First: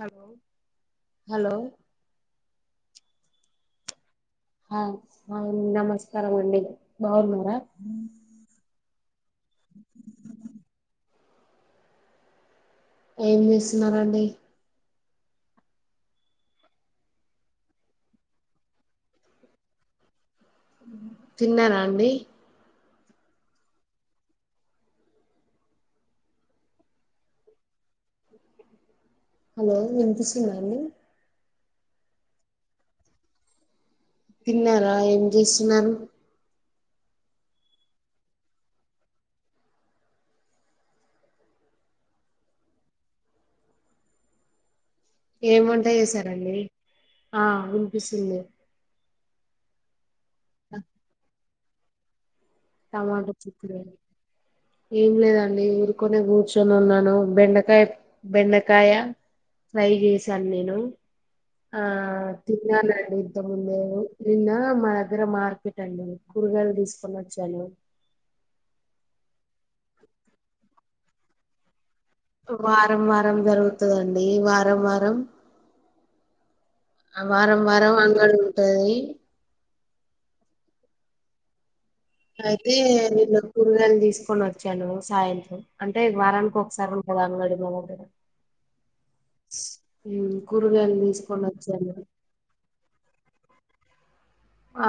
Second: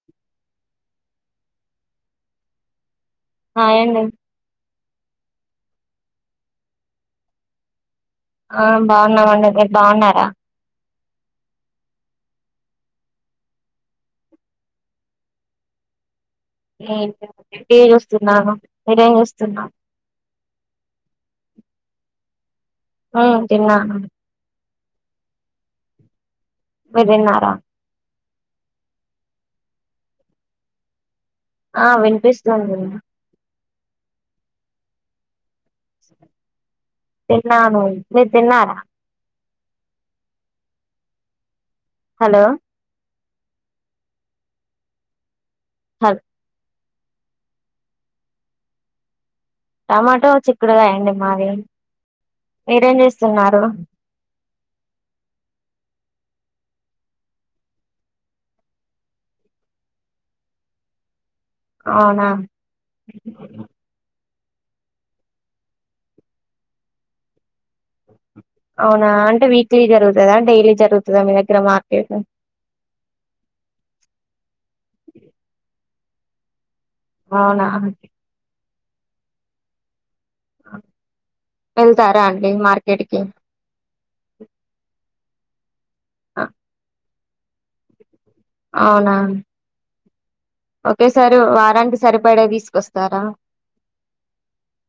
Hello hello హాయండి ఆ నమస్కారం అండే బాగున్నార ఆ బాగున్నామండి మీరు బాగున్నారా ఏం చేస్తున్నారండి ఏం లేదు టీ చూస్తున్నాను మీరేం చూస్తున్నా తిన్నారా అండి ఆ తిన్నా మీర్ దిన్నారా హలో వినియస్తుందా అండి ఆ వినిపిస్తాందండి తిన్నారా ఏం చేస్తున్నారు తిన్నాను మీరు తిన్నార హలో ఏం వంట హలో చేసారండి ఆ వినిపిస్తుంది టమాటో చిక్కుడుగాయండి మాది మీరేం టమాటో చేస్తున్నారు చిక్కుడుకాయ్ ఏం లేదండి ఊరుకొనే కూర్చు కూర్చొని ఉన్నాను బెండకాయ బెండకాయ ఫ్రై చేసాను నేను ఆ అవునా తిన్నానండి ఇంత ముందే నిన్న మా దగ్గర మార్కెట్ అండి కూరగాయలు తీసుకుని వచ్చాను అవునా అంటే వీక్లీ జరుగుతదా డైలీ జరుగుతదా మీ దగ్గర మా వారం వారం జరుగుతదండి వారం వారం వారం అవునా వారం వాంగల్ ఉంటది అ అయితే నేను కూరగాయలు తీసుకొని వచ్చాను సాయంత్రం అంటే వారానికి ఒకసారి అ అంగడి మగర అవునా కూరగాయలు ఒకేసారు తీసుకొని వచ్చాను వారానికి సరిపడే వి తీసుకొస్తారా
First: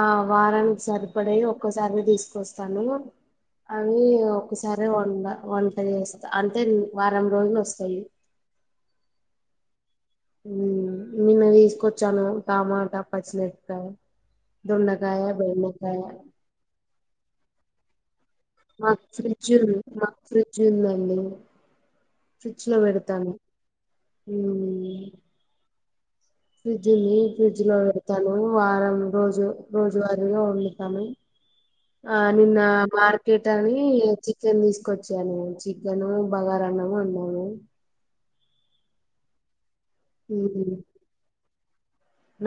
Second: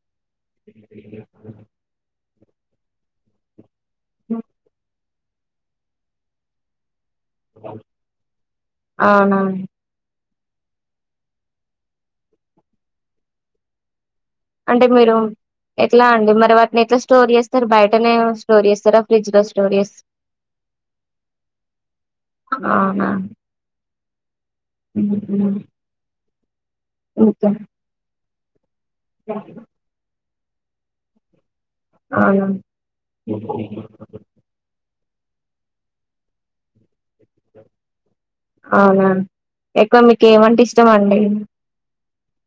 ఆ వారానికి సరిపడేయి ఒక్కోసారి తీసుకొస్ స్తాను అవి ఒకసారి వంట వంట చేస్తా అంటే వారం రోజులు వస్తాయి అవునా ఉ నిన్న తీసుకొచ్చాను టమాటా పచ్చిమిరక్కాయ్ అంటే మీరు ఎట్లా అండి మరి వాటిని ఎట్లా స్టోర్ చేస్తారు బయటనే స్టోర్ మ చేస్తారా ఫ్రిడ్జ్ లో ఫ్రిడ్జు స్టోర్ ఉ చేస్త మాక్ ఫ్రిడ్జ్ ఉందండి ఫ్రిడ్జ్ లో పెడతాను ఉమ్, ఉహు ఫ్రిడ్జ్ ఉంది ఫ్రిడ్జ్ లో పెడతాను వారం రోజు రోజువారీగా వండుతాను ఆ అవునా నిన్న మార్కెట్ అని చికెన్ ఇష్ట తీసుకొచ్చాను చికెన్ బాగారా అన్నం వొండను అవునా ఎక్కువ మీకు ఏమంటే ఉమ్, ఇష్టమ అండి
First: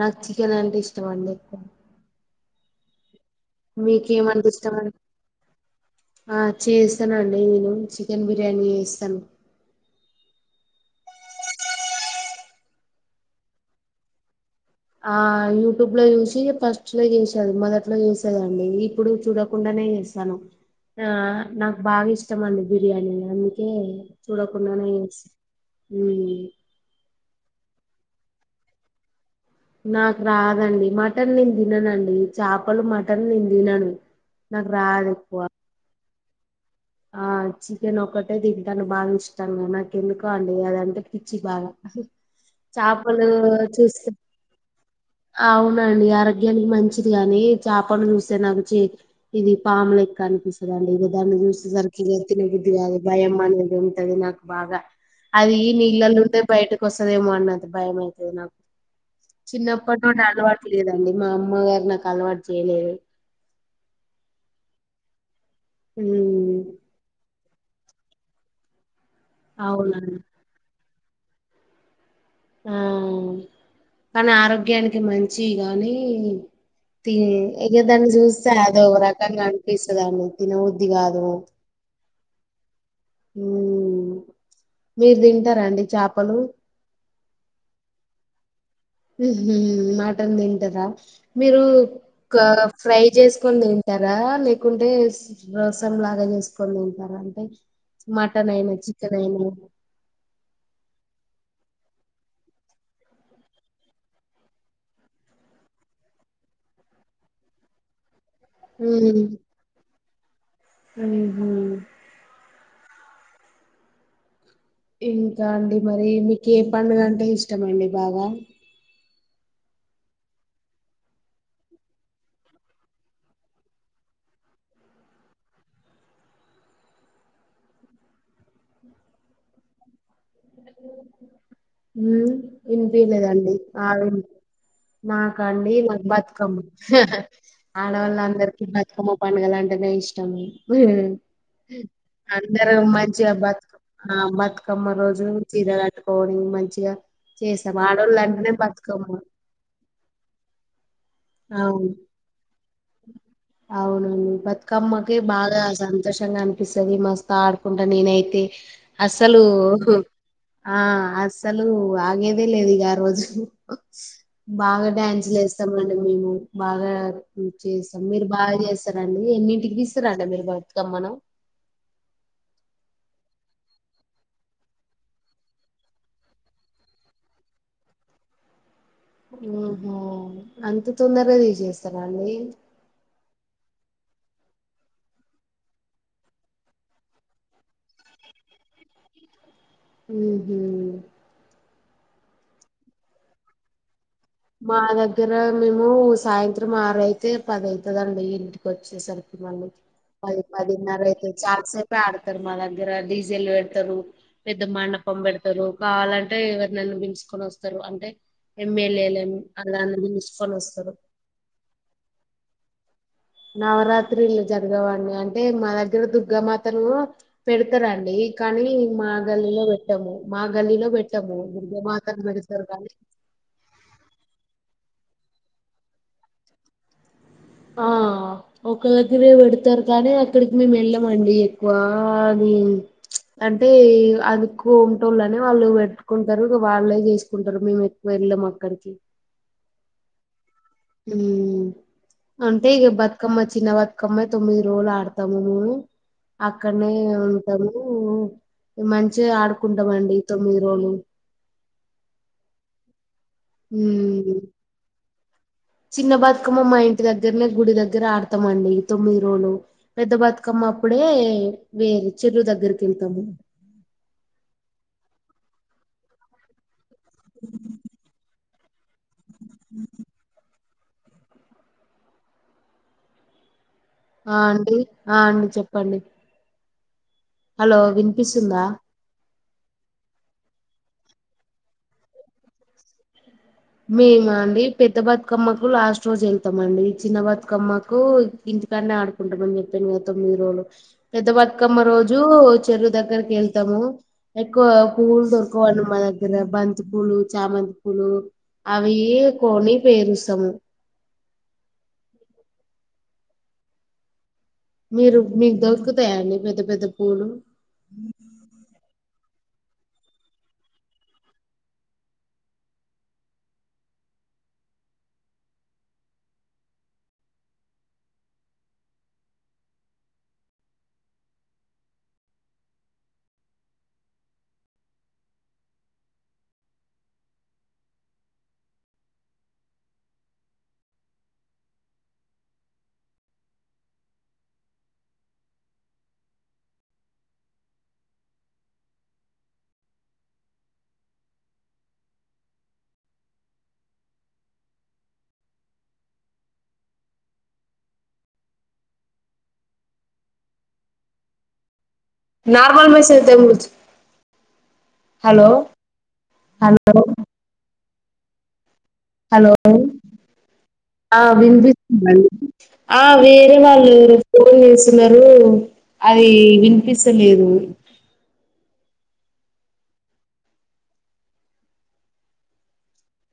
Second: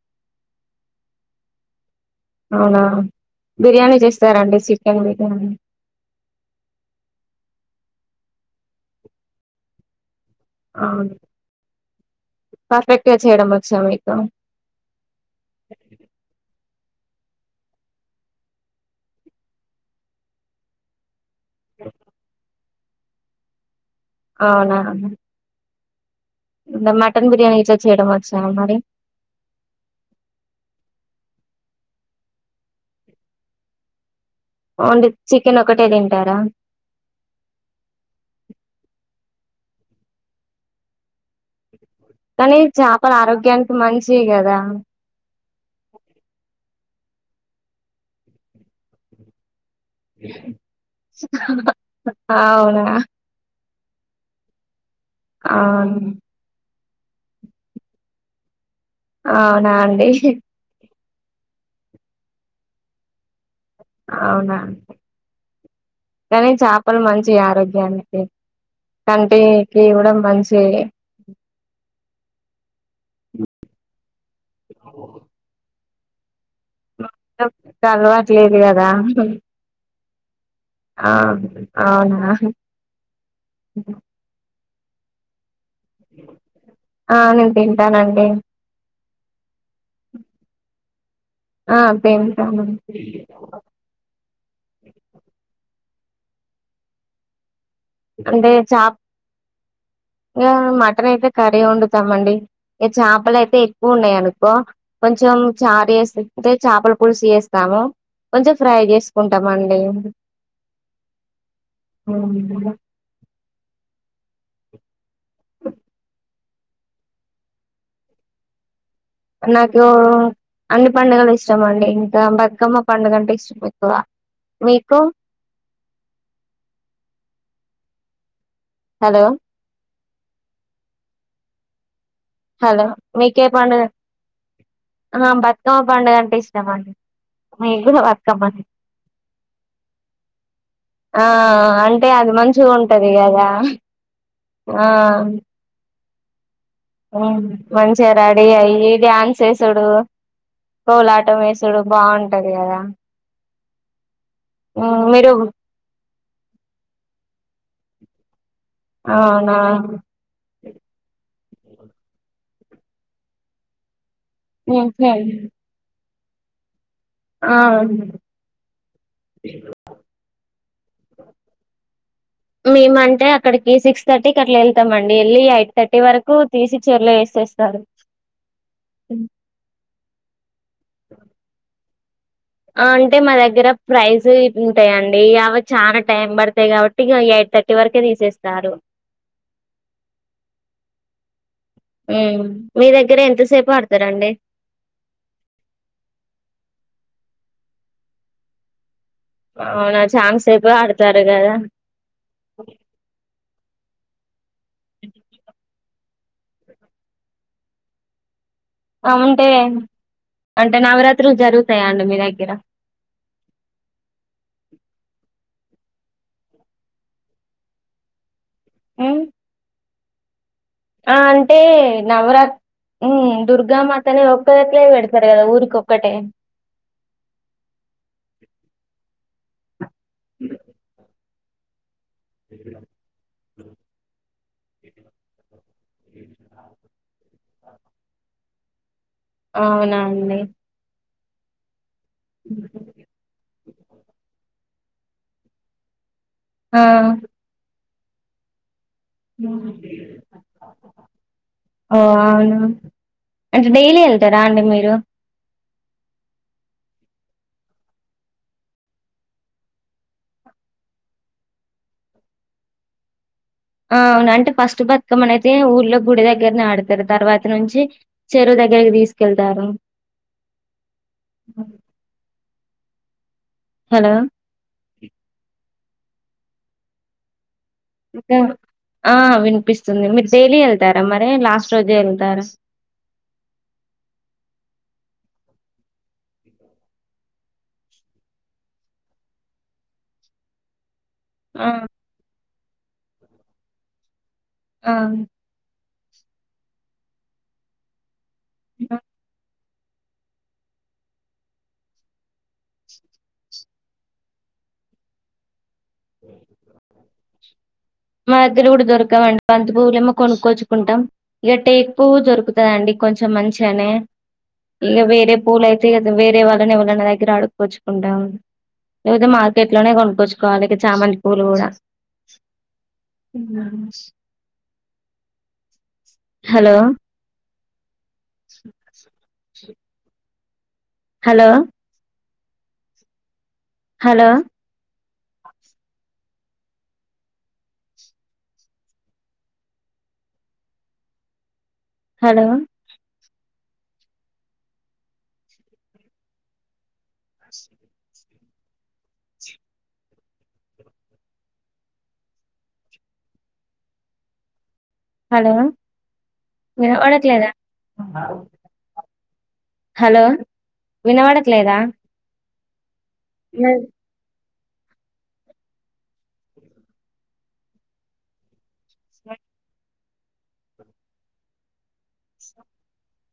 నాకు చికెన్ అంటే ఇష్టం అండి అవునా బిర్యానీ మీకేమంటే చేస్తారండి ఇష్టం అండి చికెన్ బిర్యానీ ఆ చేస్తానండి నేను చి చికెన్ బిర్యానీ వేస్తాను అవును పర్ఫెక్ట్గా చేయడం వచ్చా మీకు ఆ యూట్యూబ్ లో చూసి ఫస్ట్ క్షలో చేసాను మొదట్లో చేసేనండి ఇప్పుడు చూడకుండానే చేస్తాను ఆ నాకు బాగా ఇష్టం అండి బిర్యానీ అందుకే అవునా చూడకుండానే చేస్తా మ్మ్ మటన్ బిర్యానీ అయితే చేయడం వచ్చా మరి నాకు రాదండి మటన్ నేను తిననుండి చేపలు మటన్ నేను తినను నాకు రాదు ఓన్లీ ఎక్కువ చికెన్ ఒకటే తింటారా ఆ చికెన్ ఒకటే తింటాను బాగా ఇష్టంగా నాకు ఎందుకో అండి అదంటే పిచి బాగా కానీ చేపలు ఆరోగ్యానికి చూస్తే మంచివి కదా అవునండి ఆరోగ్యానికి మంచి కానీ చపను చూస్తే నాకు ఇది పాము లేక్క అనిపిస్తుందిండి ఇ దాండన్ని చూస్తే సరికి ఎత్తిన బుద్ధది అవునా కాదు భయం అనేది ఉంటది నాకు బాగా అది అవును నీళ్ళలు ఉంటే బయటకు వస్తదేమో అన్నతా భయం అయితది నాకు అవునా చిన్నప్పటి అండి నుండి అలవాటు లేదండి మా అమ్మ గారు నాకు అలవాటు చేయలేదు అవునా కానీ ఉమ్ చేపలు మంచివి ఆరోగ్యం ఆరోగ్యానికి కంటికి కూడా అవునండి మంచిది ఆ కానీ ఆరోగ్యానికి మంచి కానీ తి ఇక దాన్ని చూస్తే అలవాట్లేదు కదా అదోరకంగా అనిపిస్తదండి తినబుద్ధి ఆ కాదు అవునా ఉమ్ మీరు తింటారా అండి చేపలు ఆ నేను తింటానండి మటన్ తింటారా మీరు ఆ తింటాను ఫ్రై చేసుకొని తింటార రా లేకుంటే స్ [unintelligible] లాగా చేసుకొని తింటారా అంటే మటన్ అయినా చికెన్ అయినా ఇంకా మటన్ అయితే కర్రీ వండుతామండి ఇక చేపలు అయితే ఎక్కువ ఉన్నాయి అనుకో కొంచెం చారు వేస్తే తీపితే చేపల పులుసు వేస్తాము కొంచెం ఫ్రై చేసుకుంటామండి ఉమ్మ్ హ్మ్. ఇంకా అండి మరి మీకు ఏ పండుగ అంటే ఇష్టం అండి బాగా నాకు అన్ని పండుగలు ఇష్టమండి ఇంకా బతుకమ్మ పండుగ అంటే ఇష్టం ఎక్కువ మీకు అ హలో మ్మ్ హలో మీకే వినిపయలేదండి పండుగ ఆ వి ఆ నాక అండి బతుకమ్మ నాకు పండుగ అంటే బతుకమ్మ ఇష్టం అండి మీకు కూడా ఆడవాళ్ల బతుకమ్మనే అందరికి బతుకమ్మ పండగలు అంటే అంటనే ఇష్టం ఆ అంటే అది మంచిగా అందరం ఉంటది మంచిగా కదా బతుక ఆ ఆ బతుకమ్మ రోజు చీర కట్టుకోవడం మంచి మ్మ్ మంచిగా రెడీ అయి బతుకమ్మ ధ్యాన్స్ చేేసుడు కోలాటం వేసుడు అవును బాగుంటది కదా అవునండి ఉమ్ బతుకమ్మకి మీరు బాగా సంతోషంగా అనిపిస్తది మస్తు ఆడ కుడా నేనైతే అసలు అవునా ఆ అస్ అసలు ఆగేదే లేదు ఇగ ఆరోజు బాగా ఉహు. డ్యాన్సులు ఏస్తామండి మేము బాగా ఆ చేస్తాం మీరు బాగా చేస్తారండి ఎన్నింటికి ఇస్తారండి మీరు బా కమ్మను మేము అంటే అక్కడికి సిక్స్ థర్టీకి అట్లా వెళ్తాంమండి వెళ్ళి ఎయిట్ థర్టీ వరకు తీసి చెర్లో వేస్ స్తారు ఓహో అంత తొందర తీసెస్ ఆ అంటే మా దగ్గర ప్రైజ ఇ ఉంటాయిండి అవి చానా టైం పడతాయి కాబట్టి ఇగ ఎయిట్ థర్టీ వరకే తీసేస్తారు ఉహు ఉ మీ దగ్గర ఎంతసేపు ఆడ్ మా దగ్గర మేము సాయంత్రం ఆరు అయితే పద అయితదండి ఇంటికి వచ్చేసరికి మళ్ అవునా చానా పది సేపు పదిన్నర ఆడతారు అయితే కదా చాల సేపు ఆడతారు మా దగ్గర డీజెల్ తారు పెద్ద మాండపం పెడతారు కావాలంటే ఎవరి నన్ను వించుకొని వస్తారు అంటే ఎమ్మెల ఆ, ఎల అంటే అంటే నవరాత్రులు జరుగుతాయా అండి మీ దగ్గర నవరాత్రిలు జరగవండి అం అంటే మా దగ్గర దుర్గామాతను పెడతరండి కానీ మా ఉమ్. గల్లిలో టము మా గల్లీలో ఆ పెట్టము అంటే దుర్గామాతను నవరా పెడతారు కానీ దుర్గామాతనే ఒక్కద పెడుత సారు కదా ఊరికి ఒక్కటే ఆ ఒక దగ్గరే పెడతారు కానీ అక్కడికి మేము వెళ్ళమండి ఎక్కువ ఆది అంటే అదికోంటళ్ళన వాళ్ళు పెట్టుకుంటరు ఇక వాళ్ళే చేసుకుంటారు మేము ఎక్కువ వెళ్ళము అక్కడికి అవునా అండి ఉ అంటేగ బతుకమ్మ చిన్న బ కమ్మే తొమ్మిది రోజులు ఆడతాము ఆ అక్కడనే ఉంటాము మంచిగ ఆడుకుంటామండి తొమ్మిది రోజులు ఓ అవున అంటే డైలీ ఉమ్. వెళ్తారా అండి మీరు చిన్న బతుకమ్మ మా ఇంటి దగ్గరనే గుడి దగ్గర ఆడతాంమండి తొమ్మిది రోజులు పెద్ద బతుకమ్మ అప్పుడే వేరే చెరు దగ్గరికి వెళ్తాము ఆ అవును అంటే ఫస్ట్ బతుకమ్మని అయితే ఊళ్ళో గుడి దగ్గరనే ఆడతారు తర్వాత నుంచి చెరువు దగ్గరి తీసుకెళ్తారు హలో! ఆ అండి ఆ అండి చెప్పండి హలో ఇ వినిపిస్తుందా ఆ విను కనిపిస్తుంది మీరు డైలీ వెళ్తారా మరి లాస్ట్ రోజే వెళ్తారా మేమా అండి పెద్ద బతుకమ్మకు లాస్ట్ రోజు వెళ్తామ అండి చిన్న బతుకమ్మకు ఇంటనే ఆడుకుంటామని చెప్పాను తొమ్మిది రోజులు పెద్ద ఆ! బతుకమ్మ రోజు చెరువు దగ్గరకి వెళ్తాము ఎక్కువ ఆ! పూవులు దొరకవండి మా దగ్గర బంతి పూలు చామంతి పూలు అవి కొని పేరుసాము మీరు మీకు దొరుకుతాయ అండి పెద్ద పెద్ద పూలు మా దగ్గర కూడా దొరకవండి పంత పువ్వులుమో కొనుక్కోచుకుంటాం ఇక టేక్ పువ్వు దొరుకుతదండి. కొంచెం మంచిగానే ఇక వేరే పూలయితే కదా వేరే వాళ్ళని వాళ్ళని దగ్గర ఆడుగుచ్చుకుంటాం లేకపోతే మార్కెట్ లోనే కొనుక్కొచ్చుకోవాలి ఇక చామంతి పూలు కూడా ఉ ఆస్ హలో స్నను సు శ్రు హలో హలో హలో నార్మల్ మెసె తెమచ్ హలో వినపడట్లేదా? హలో హలో ఆ వినవడట్లేదా? వినిపిస్తుందండి ఆ వేరే వాళ్ళరు ఫోన్ చేస్తున్నారు అది వినిపిస్తలేదు.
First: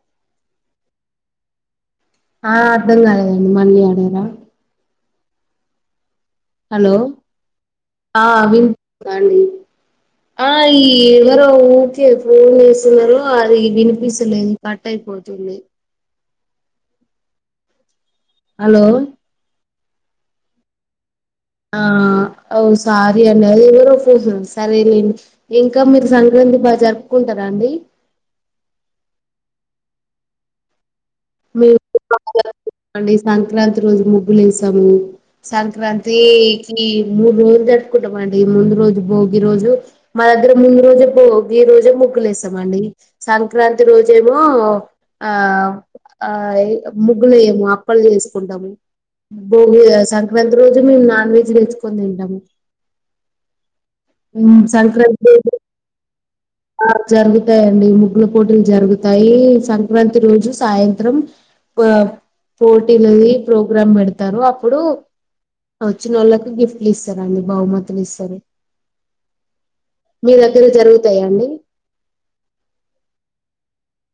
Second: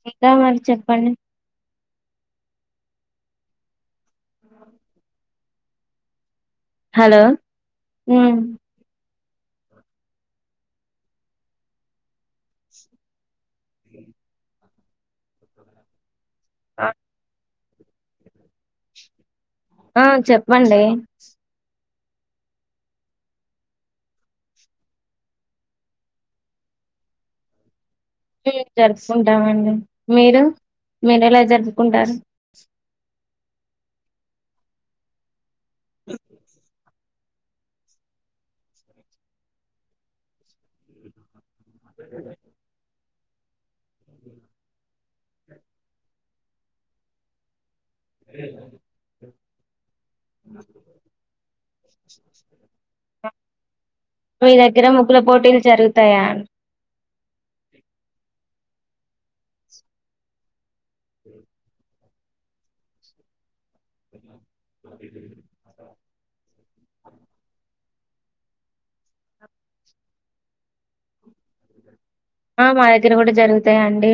ఇంకా మరి చెప్పండి ఆ అర్ధం కాలెదండి మళ్ళి అడగరా ఉ హలో అ ఉమ్, విన్ దండి ఆ ఈ ఎవరో ఓకే ఫోన్ చేస్తున్నారు అది వినిపిస్తలేదు కట్టయిపోతుంది. ఆ హలో ఆ చెప్పండి ఆ ఓ సారీ అండి అది ఎవరో పోసం సరేలేండి. ఇంకా మీరు సంక్రాంతి బా జరుపుకుంటార దాండి అంటే జరుపుకుంటామండి మీరు మీరు ఎలా మేము జరుపుకుంటారు? అండి సంక్రాంతి రోజు ముగ్గులు వేసాము సంక్రాంతికి మూడు రోజులు జరుపుకుంటమండి. ఈ ముందు రోజు భోగి రోజు మా దగ్గర ముందు రోజే భోగి ఈ రోజే ముగ్గులేస్తామండి సంక్రాంతి రోజేమో ఆ ఆయ్ ముగ్గులు ఎయమా క్కలు చేసుకుంటాము భోగి సంక్రాంతి రోజు మేము నాన్ వెజ్ తెచ్చుకొని తింటాము. మీ దగ్గర ముగ్గుల సంక్రాంతి రోజు పోటీలు జరుగుతాయా? ఆ జరుగుతాయండి. ముగ్ల పోటీలు జరుగుతాయి సంక్రాంతి రోజు సాయంత్రం బా పోటీలది ప్రోగ్రామ్ పెడతారు అప్పుడు వచ్చిన వాళ్ళకి గిఫ్ట్లు ఇస్తారండి బహుమతులు ఇస్తారు. మీ దగ్గర జరుగుతాయండి? ఆ మా దగ్గర కూడా జరుగుతాయండి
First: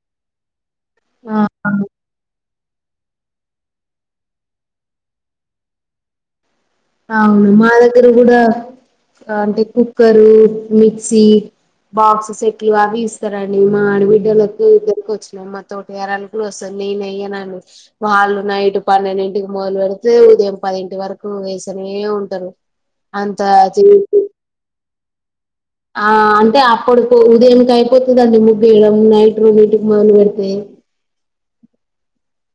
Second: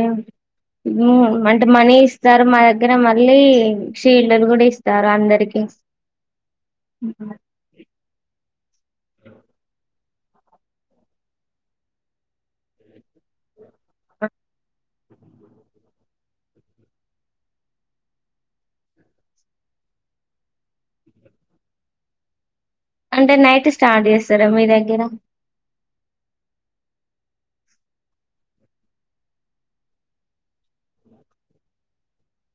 ఆ మూన్ అంటే మనీ ఇస్తారు మా ద గ్గర మళ్ళీ షీల్డ్లు కూడా ఇస్తారు అందరికి అవును మా దగ్గర కూడా అంటే కుక్కరు, మిక్సీ బాక్సస్ సెట్లు అవి ఇస్తారండి. మా ఆడబిడ్డల ఇద్దరికి వచ్చినము మా తోట ఎర గ్లో వ నేనెయ్యనన్ వాళ్ళు నైట్ పన్నెండింటికి మొదలు పెడితే ఉదయం పదింటి వరకు వేస్ సన్నెయ ఉంటారు అంటే నైట్ స్టార్ట్ చేసి చేస్తారా మీ దగ్గర? ఆ అంటే అప్పడుకి ఉదయంకి అయిపోతుందిండి ముగ్గేయడం నైట్ రెండింటికి మొదలుపెడితే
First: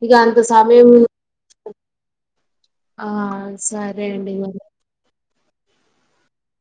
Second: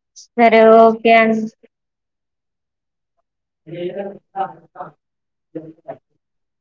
ఇంక అంత సరే సమయము ఓకే అండి మరి ఏ